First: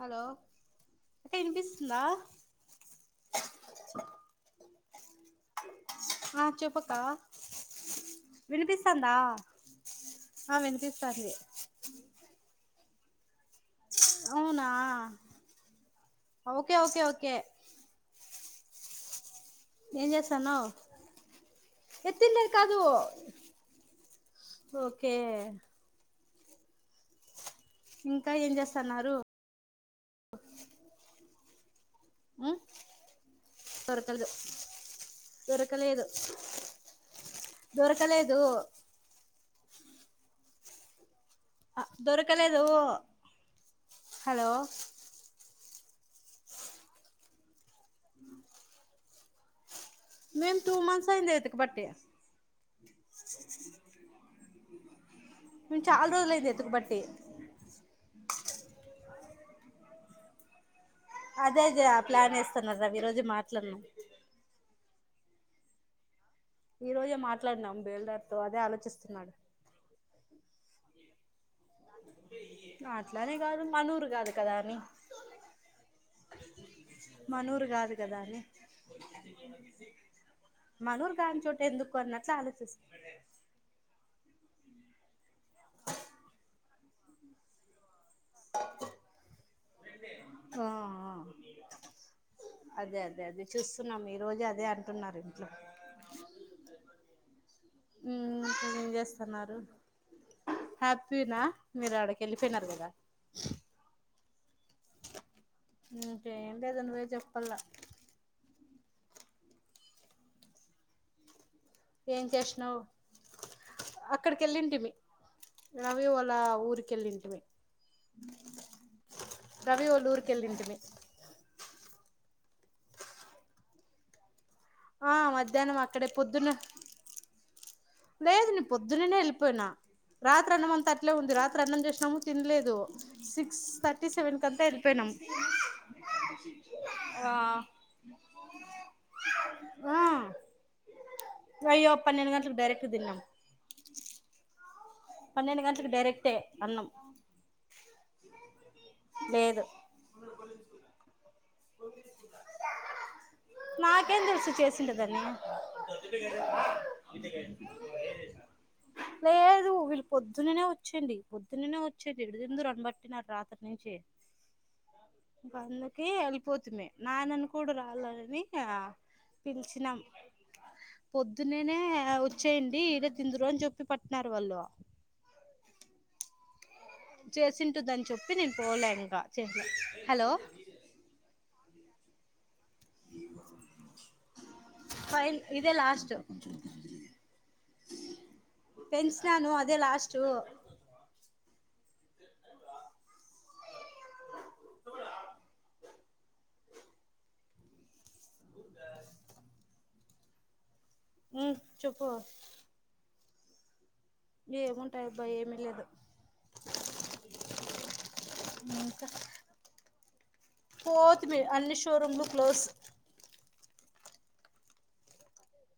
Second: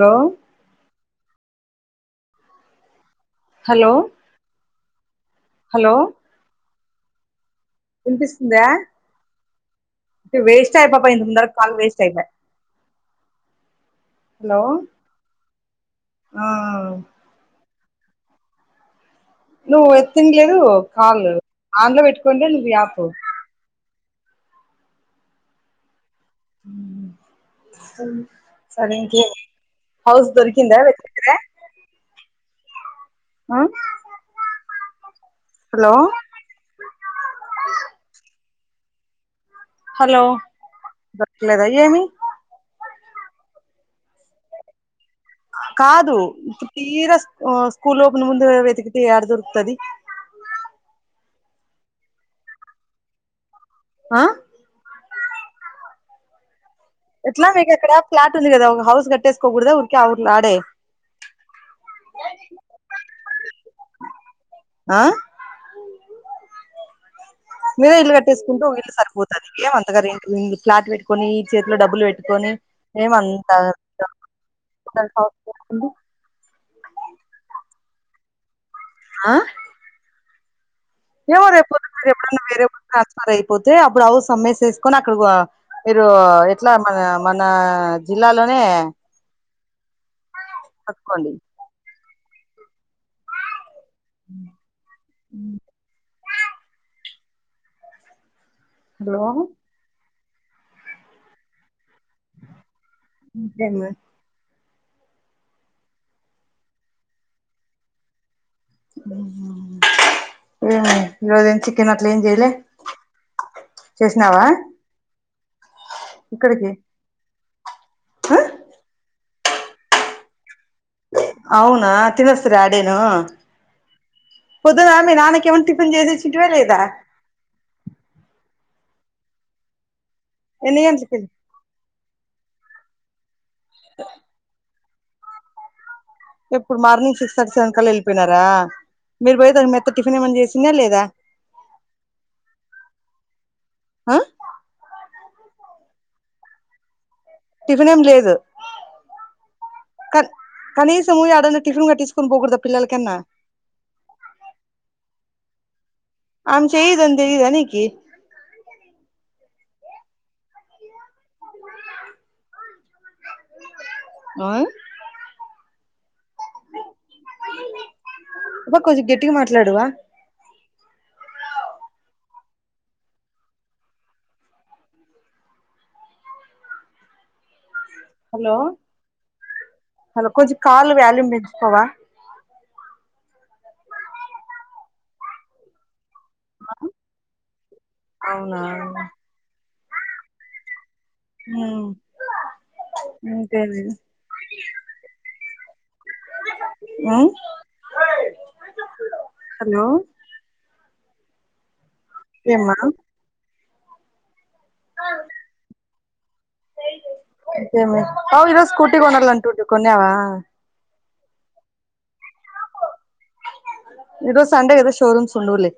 Hello అక్క ఇనిపిస్తుందా hello hello ఆ చెప్పక్క వినిపిస్తాందా ఈ ఆ వేస్ట్ ఆయి పొపాయింది వినిపిస్తాంది తుందర కాల్ వేస్ట్ అయిపోయే హలో అవునా ఆ ఓకే ఓకే ఓకే నువ్వు ఏం ఎత్తింగ్ లేదు చేస్తాన్నావ్ కాల్ ఆన్లా పెట్టుకొన్లే ఎత్తిండేది నువ్వు కాదు యాప్ ఓకే ఇంకా ఏం సరే చేస్తన్నారు ఇంకేమి హౌస్ దొరికిందా వేత్ [unintelligible] ఉమ్ దొరకలే హలో దొరకలేదు దొరకలేదు హలో ఆ ఆ దొరకలేదు హలో కాదు సీదా ఓ స్కూల్ లో ఓపన్ ముందు వెతికితే ఏడ దొరుకుతది. మేము టూ మంత్స్ అయింది వెతకబట్టి ఆ చాలా రోజలయ్యింది ఎతకబట్టి ఎట్లా మీకుకెక్కడా ఫ్లాట్ ఉంది కదా ఒక హౌస్ కట్టేసుకోకడదు ఊరికే ఆ ఊర్లాడే అదే అదే ఆ ప్లాన్ వేస్తానుదా ఈ రోజు మాట్లాడిన్నాం ఆ ఈ రోజే మాట్ మీరే ఇల్లు కట్టేసుకుంటే ఒక ఇల్లు సరిపోతది ఏం అంతగా రెంట్ ఫ్లాట్ పెట్టుకొని చేతిలో డబ్బులు పెట్టుకొని ఏం అట్లానే అంతా కాదు మనూరు కాదు కదా అని [unintelligible] మనూరు కాదు కదా మనూరు కాని ఏవో చోట ఎందుకు రేపొద్దునా అన్నట్లు ఎప్పుడన్నా వేరే ఆలోచిస్త [inaudible] ట్రాన్స్ఫర్ అయిపోతే అప్పుడు హౌస్ అమ్మేసి తీసుకొని అక్కడగో మీరు ఎట్లా మన మన జిల్లాలోనే ఆ కట్టుకోవాలి అదే అదే అదే చూస్తున్నాం ఈ రోజే అదే అంటున్నారు ఇంట్లో ఉమ్ ఏం హలో చేస్తున్నారు హ్యాపీనా మీరు ఆడకి వెళ్ళిపోయినారు కదా ఇంకేమి ఇకేం లేద నువ్వే చెప్పాల ఏమి ఈ రోజెం చికెన్ అట్ల ఏం చెయలే అక్కడికి ఏళ్ళింటి మీ రవి వాళ్ళ ఇక్కడికి ఊరికిల్లిండు రవి ఒళ్ళ ఊరుకెళ్ళింటిమీ అవునా తినస్తరా ఆడేను పొదున్నా మీ ఆ నాన్నకు ఏమన్నా మధ్యాహ్నం టిఫన్ అక్కడే చేసచ్చుంటివా పొద్దున్న లేదా లేదు నీ పొద్దున్నేనే వెళ్ళిపోయినా రాత్రి అన్నం ఎన్ని అంతా అట్లే గంటలకి ఉంది రాత్రి అన్నం చేసినాము తినలేదు సిక్స్ థర్టీ సెవెన్ కల్లా వెళ్ళిపోయినాం ఎప్పుడు మార్నింగ్ ఆ సిక్స్ థర్టీ సెవెన్ కల్లా వెళ్ళపోయినారా మీరు పోయదానికి మీ అత్త టిఫిన్ ఏమైన్నా చేసిందా లేదా ఇగో పన్నెండు గంటలకు డైరక్ట్ తిన్నాం ఆ పన్నెండు గంటకి డైరెక్టే అన్నం టిఫిన్ ఏం లేదు లేదు క కనీసము ఏడన్న టిఫిన్ గట్టిచుకొని పోకూడదా పిల్లలకన్నా అ ఆన్ చెయ్ ఇదని తెలీదా నీకి లేదు వీళ్ళు పొద్దున్ననే వచ్చండి పొద్దున్ననే వచ్చేంది ఎడుది రనబట్టినారు రాత్ అప్పట్నించే ఆ గందుకే ఆల్ పోతుమే నాన్న కూడా రాలని ఆ అబ్బా కొంచెం గట్టిగా మాట్లాడువా పిలిచినాం పొద్దుననే అవుద్ చేయండి ఈడ తిందురు అని చెప్పి పట్టినరు వాళ్ళు చేసింటుందని చెప్పి నేను హలో పోలే ఇంకా చేసిన హలో కొంచెం కాల్ వాల్యూమ్ పెంచుకోవా ఫైన్ ఇదే లాస్ట్ మా అవునా పెంచినాను అదే లాస్ట్ ఉమ్ ఊ ప్చ్ ఇంకేమి ఆ హలో ఉ చెప్పు ఏమ్మా ఏముంటాయి అబ్బా ఏమి లేదు అంతేనే బావ ఈ రోజు స్కూటీ కొనల్ అంటుండు కొన్యావా పోతుమీ అన్ని షోరూం లు క్లోజ్ ఈ రోజు సండే కదా షోరూమ్స్ ఉండవులే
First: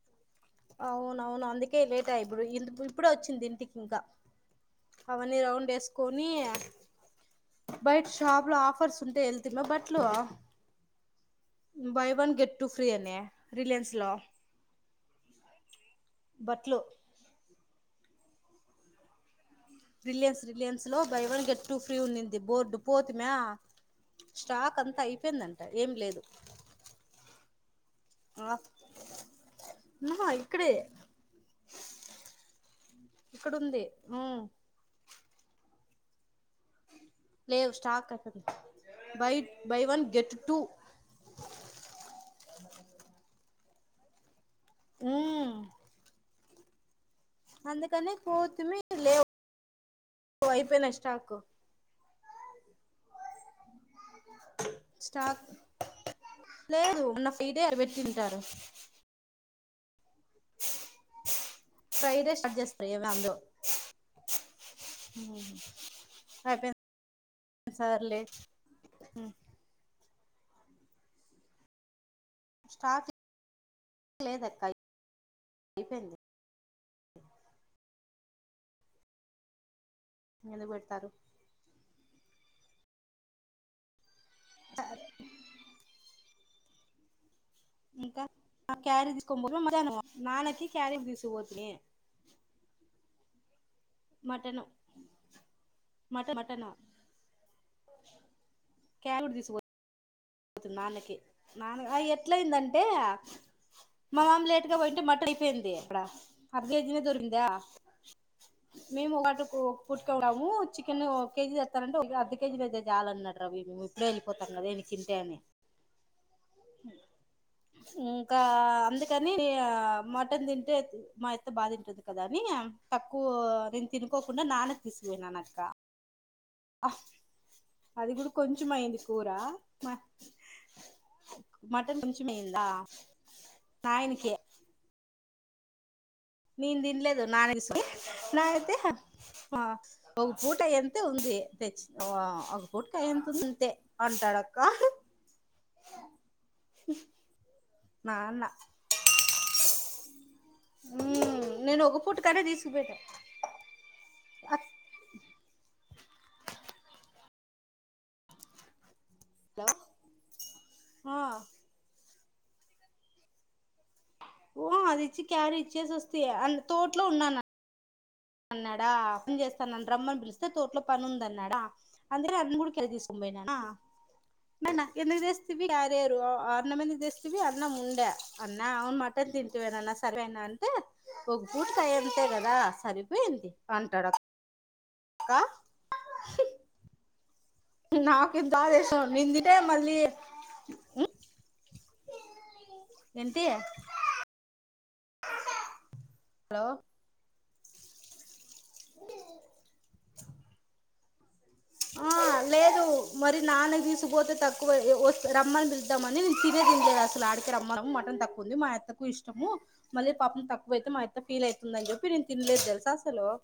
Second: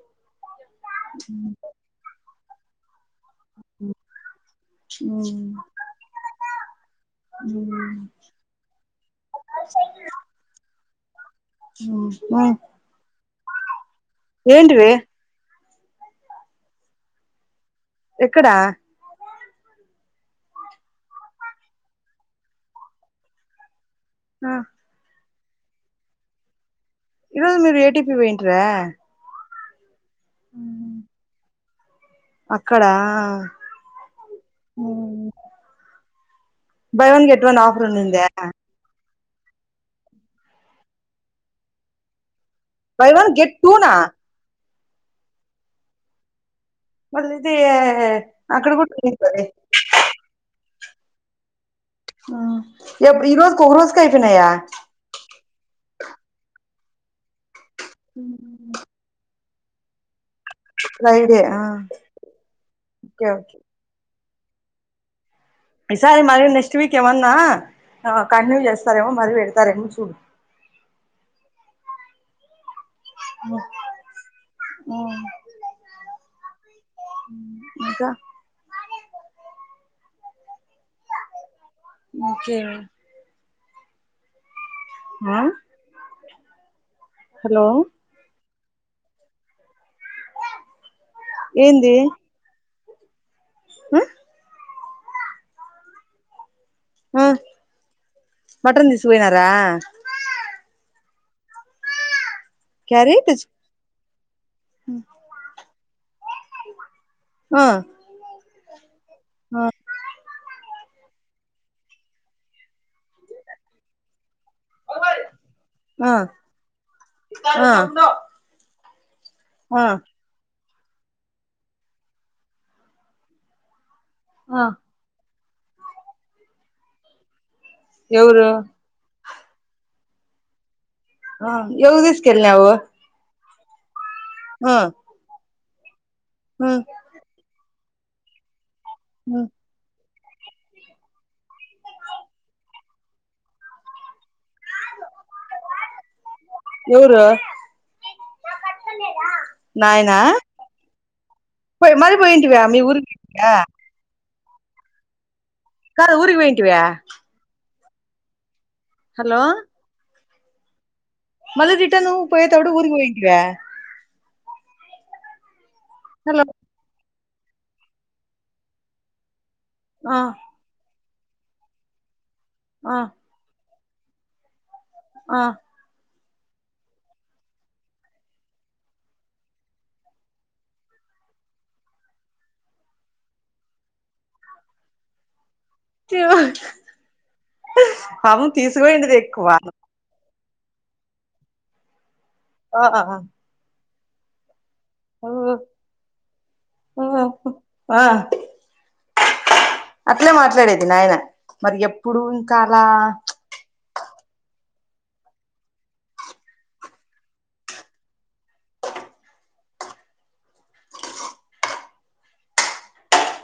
అవునవును అందుకే లేట్ అయ్య ఇప్పుడు ఇందు ఇప్పుడు వచ్ వచ్చింది ఇంటికి ఇంకా అవన్నీ ఉమ్ రౌండ్ వేసుకొని ఉమ్ బయట్ షాప్ లో ఆఫర్స్ ఉంటే వెళ్తూన్న బట్లు buy one get two free అన రిలయన్స్ లో ఏంటివి బట్లు ఎక్కడా రిలయన్స్ రిలయన్స్ లో buy one get two free ఉంది బోర్డు పోతు మ్యా స్టాక్ అంతా అయిపోయిందంట ఏం లేదు ఇ రోజు మీరు ఏటీపి వయంట్ర నా ఇక్కడే ఇక్కడ ఇక్కడుంది ఉమ్ ఊ బై వన్ గెట్ వన్ లేవు ఆఫర్ స్టాక్ ఉన్నిందా అయిపోయింది buy buy one get two buy one get టూనా ఉమ్ మళ ఇది అందుకని అక్కడ పోతిమి కూడా టు ఇతది స్టాకు ఆ ఎపుడు ఈ రోజు ఒక రోజుకి ఐపోనయా స్టాక్ లేదు మొన్న ఫ్రీ డే ఆడ పెట్టింటారు ఫ్రైడే ఫ్రై డే స్టార్ట్ చేస్తరు ఏ వ్యాన్ ఓకే దో ఓకే ఈ సారి మరీ నెక్స్ట్ వీక్ ఏమన్నా సర్లే ఆ కంటిన్యూ చేస్తారేమో మరి పెడతారేమో చూడు స్టాక్ ఇంకా లేదక్క ఆ అయిపోయింది ఊ ఇంక నిలబెడతారు నాకేమి ఆ. హలో ఇంకా క్యారేజ్ తీసుకోనీ పోదుమ్ మధ్యానము నాన్న కీ క్యారేజ్ దిసుకుపోతినే. ఏంది ఆ మటను మట మటను. ఓ మటన్ దిసుకుపోయరా. ఇది నాన్న కీ నాన్న. ఎట్లైందంటే అ క్యారీ తెచ్చు మామ్ లేట్ గా పోయిఉంటే మటన్ అయిపోయింది దే అర కేజీనే దొ. ఇందా ఆ మేము అటుకు ఆ కుట్కడాము. చికెను ఒక్కే కేజీ తెత్తా నంటే ఒక ఇగ అద్ద కేజీనే ఐతే చాలూ అన్నాడు రా వీడు ఇప్పుడే ఏళ్ళపోతాం అన్నాడు. తింటంది ఆ ఇంకా అందుకే. కాని ఇగ ఆ మటన్ తింటే మా యఅత్త బాగా తింటుంది కదా అని యే తక్కువ. తినుకోకుండా ఆ నాన్నకి తీసుకుపోయిన నక్క హ. అది గూడా ఎవరు కొంచం అయింది కూర మా. ఆ ఎవుతీసికెల్లినావు. నాయనికే. ఆ. ఆ నేను దిన్లేదు నాన్న కీస్తే నానైతే హ ఆ. ఒక పూటయే ఎంత ఉంది తెచ్చినావా ఒక పూటయే ఎంత ఉంటే అంటాడు. ఆహు. ఎవరు నాన్న. దా నేను పోయి ఒక మల్లా పూటకనే పోయింటివా మీ తీసుకుపోయేదా ఊరుకి కా. హలో కాదు ఊరికి పోంటివ్య. హలో. మళ్ళ రిటనూ పోయతప్పుడు ఊరుకి పోయిటివ్య. ఓ అది ఇచ్చి క్యారీ ఇచ్చేస స్తి ఏ హలో అన్ తోట్లో ఉన్నాన. అన్నాడా పని చేస్తానని ఆ రమ్మని పిలిస్తే తోట్లో పని ఉందన్నాడా. అందులో అన్ముడకెళ్లి ఆ తీసుకునిబొయినా. మరి నా కెందుకు ఆ దేస్తివి కారు. ఇగ అన్నం ఎందుకు తెస్తివి అన్నం ముండే అన్నా మటన్ తింటువ్ అన్న సరిపోయిందా. ఒగ్ టాయానికే గదా సరిపోయింది అంటాడు అ. తివ నాకిట్ల ఆవేశం నిందింటే మళ్ళీ ఉమ్. ఆ ఎంతియే. ఓ హలో ఓ ఆ. అట్లేనే మాట్లాడేది నాయిన. ఆ లేదు మరి నాన్న దిసుకుపోతే త. వోది కోసి రమ్మని పిలుద్దామని తినే తింటేది అసలు ఆడికే రమ్మనుము మటన్ తక్కువ ఉంది మా అత్తకు ఇష్టము. మళ్ళీ పప్పు తక్కువ అయితే మా యత్త ఫీల్ అయితుందని చెప్పి నేను తినలేదు తెలుసా అసలూ ఓ.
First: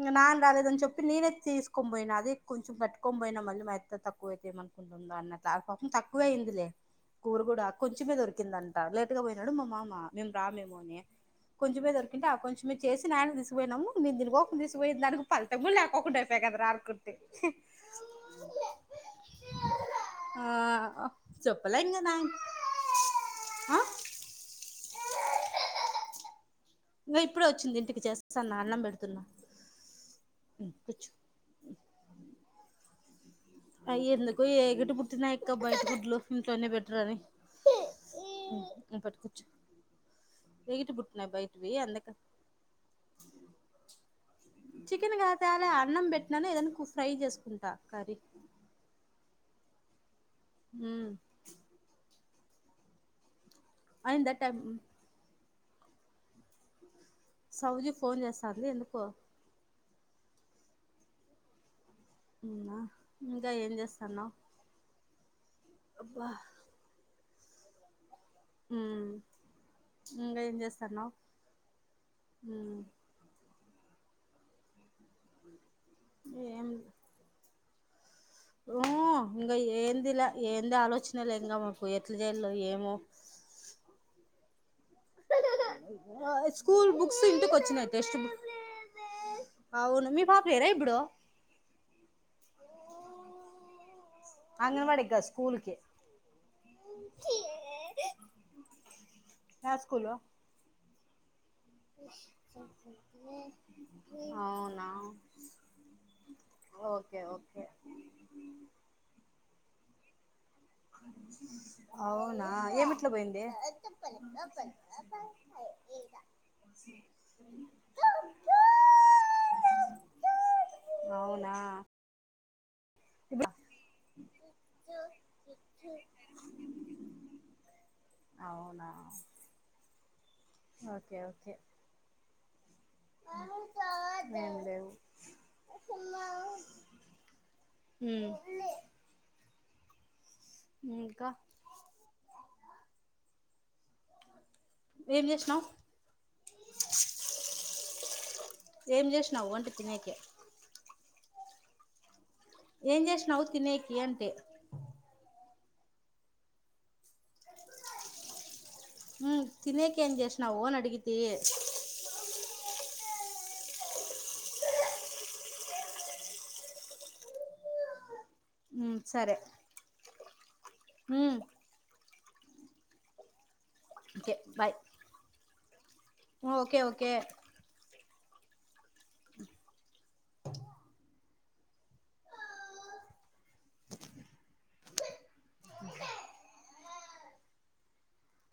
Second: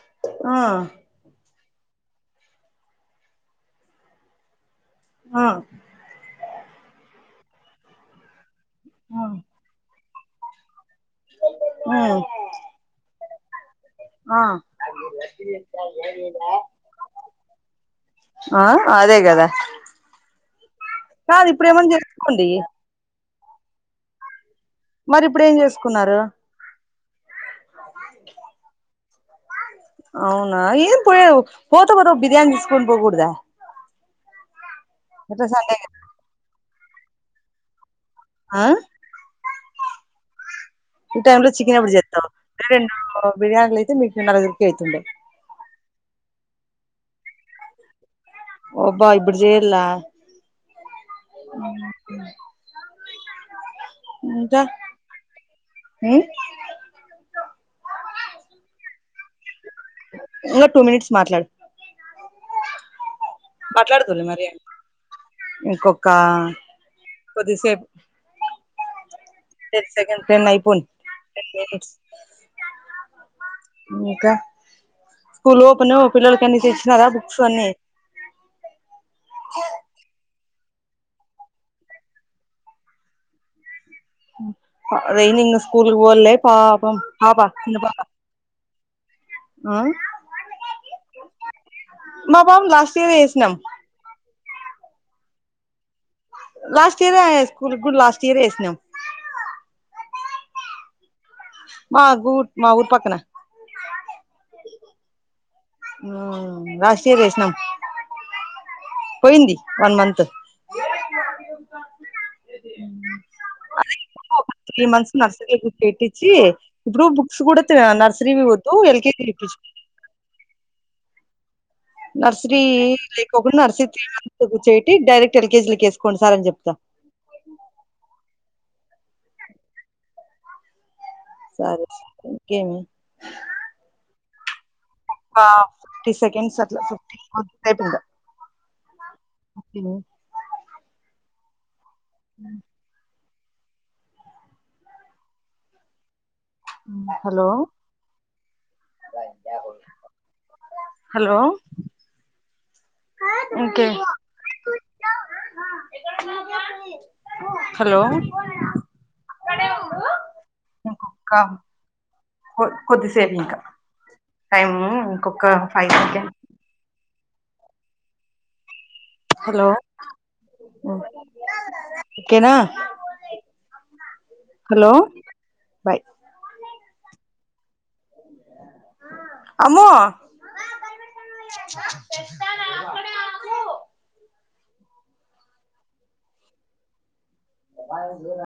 ఇగ నాన్ ఆ రాలేదని చెప్పి నేనే తీసుకోని పోయినా అది కొంచం కట్టుకోనీ పోయినా మళ్ళీ మ అత్త తక్కువ అయితేన. అన్నట్ ఆ పాపం తక్కువ అయ్యిందిలే కూర గూడా కొంచమే దొరికింద. లేట్ గా పోయినాడు మా మామ మేము రామేమో అని కొంచమే దొరికింటే ఆ కొంచమే చేసి నాన్నకీ తి. ఆ. ఫలితం కూడా లేకోకుండా అయిపోయా కదరా అనుకుంటి ఆ అదే గదా. ఆ ఆ చెప్పలేం గద చేసుకోండి ఆ. మరి ఇప్పుడు ఏం జేసుకున్నారు. ఇంగ ఇప్పుడే వచ్చింది ఇంటికి చేస్తాన్న అన్నం పెడుతున్నా అవునా ఏం కూర్చో పోయావ్ పోత పోత ఓ బిర్యానీ దిస్కోన్ బోగుడందా. అయ్ ఎందుకు ఎగుటి పుట్టినాయ్ ఇక్క సండే బయట కదా గుడ్లు ఇంట్లోనే బెట్రాని. ఆ ఉహ్ నన్ పట్టు కూర్చో ఈ టై లో చికెన్ ఎప్పుడు జేతావ్. రెండు బిర్యానీలు అయితే మీకు నలుగుర్ చికెన్ కదతేలే అన్నం బెట్టినాను ఏదన్నా కు ఫ్రై చేసుకుంటా కర్రీ. ఒబ్బా ఇబ్బుడ్ జేయాలా. అయిందా టైం ఉ ఉహ్ సౌజీ ఫోన్ జేస్తాంది ఎందుకో ఇంగా టూ మినిట్స్ మాట్లాడు హుమ్మ్ నా ఇంకా ఏం జేస్తాన్నావ్. ఇంకొక్క కొద్దిసేప్ హుహ్ టెన్ సెకడ్ టెన్ అయిపోన్ టెన్ మినిట్స్. ఇంకా స్కూల్ ఓపెన్ పిల్లలకి అన్ని తెచ్చినాదా బుక్స్ అన్ని. ఓ ఇంగా ఏంది లే, ఏంది ఆలోచన లే ఇంగా మాకు ఎట్లా చేయలో ఏమో. యాచింద్ అదైంది. ఇంగా స్కూల్కకి బోవలే స్కూల్ పాపం బుక్స్ పాపా ఇంటికి చిన్న వచ్చినాయి పాప. టెక్స్ట్ బుక్ ఆ అవును మీ పాప హెయరా ఇబ్బుడు. తినేసనం అంగన్వాడి గాదు స్కూల్ కే లాస్ట్ ఇయరే స్కూల్కి గుడ్ లాస్ట్ ఇయరే ఏసనమ్. ఏ స్కూల్ మా గు మా ఊరు పక్కన అవునా నో లాస్ట్ ఓకే ఇయర్ ఏచనం. ఓకే పోయింది వన్ మంత్. అవునా ఏమిట్లా బోయింది. త్రీ మంత్స్ నర్సరీ పెట్టించి ఇప్పుడు బుక్స్ కూడా తే నర్సరీవి ఓద్దు ఎల్కేజీవీ ఇప్పించ్ అవునా నర్సరీ ఇప్పుడు లేకకుండా నర్సి త్రీ మంత్స్ కూర్చోవేటి డైరెక్ట్ ఎలకేజిలక్ ఏసుకోండి సార్ అని జెప్తా. యహు అవునా సార్ సరే ఇంకేమి మేము లేవ్ ఒక ఫిఫ్టీ సెకంస్ అట్లా ఫిఫ్టీ అయిపిందా. ఓక్ కిలో ఇంకా ఉహు ఏం జేశనవ్. హలో ఏం జేశనవ్ ఒంట తినేకే హలో ఏం జేశనవ్ ఇంకే తినేకి అంటే హలో హు తినేకి ఏజెశనవు అని అడిగతే. కొ కొద్దిసేపు ఇంకా టైమ్ ఇంకొక ఫైవ్ సెకండ్ సరే హలో కేనా చ బయ్ బయ్ ఓకే ఓకే అమ్మో అ [inaudible] తెస్తాన అక్కడే ఆగు అ భయం లేదా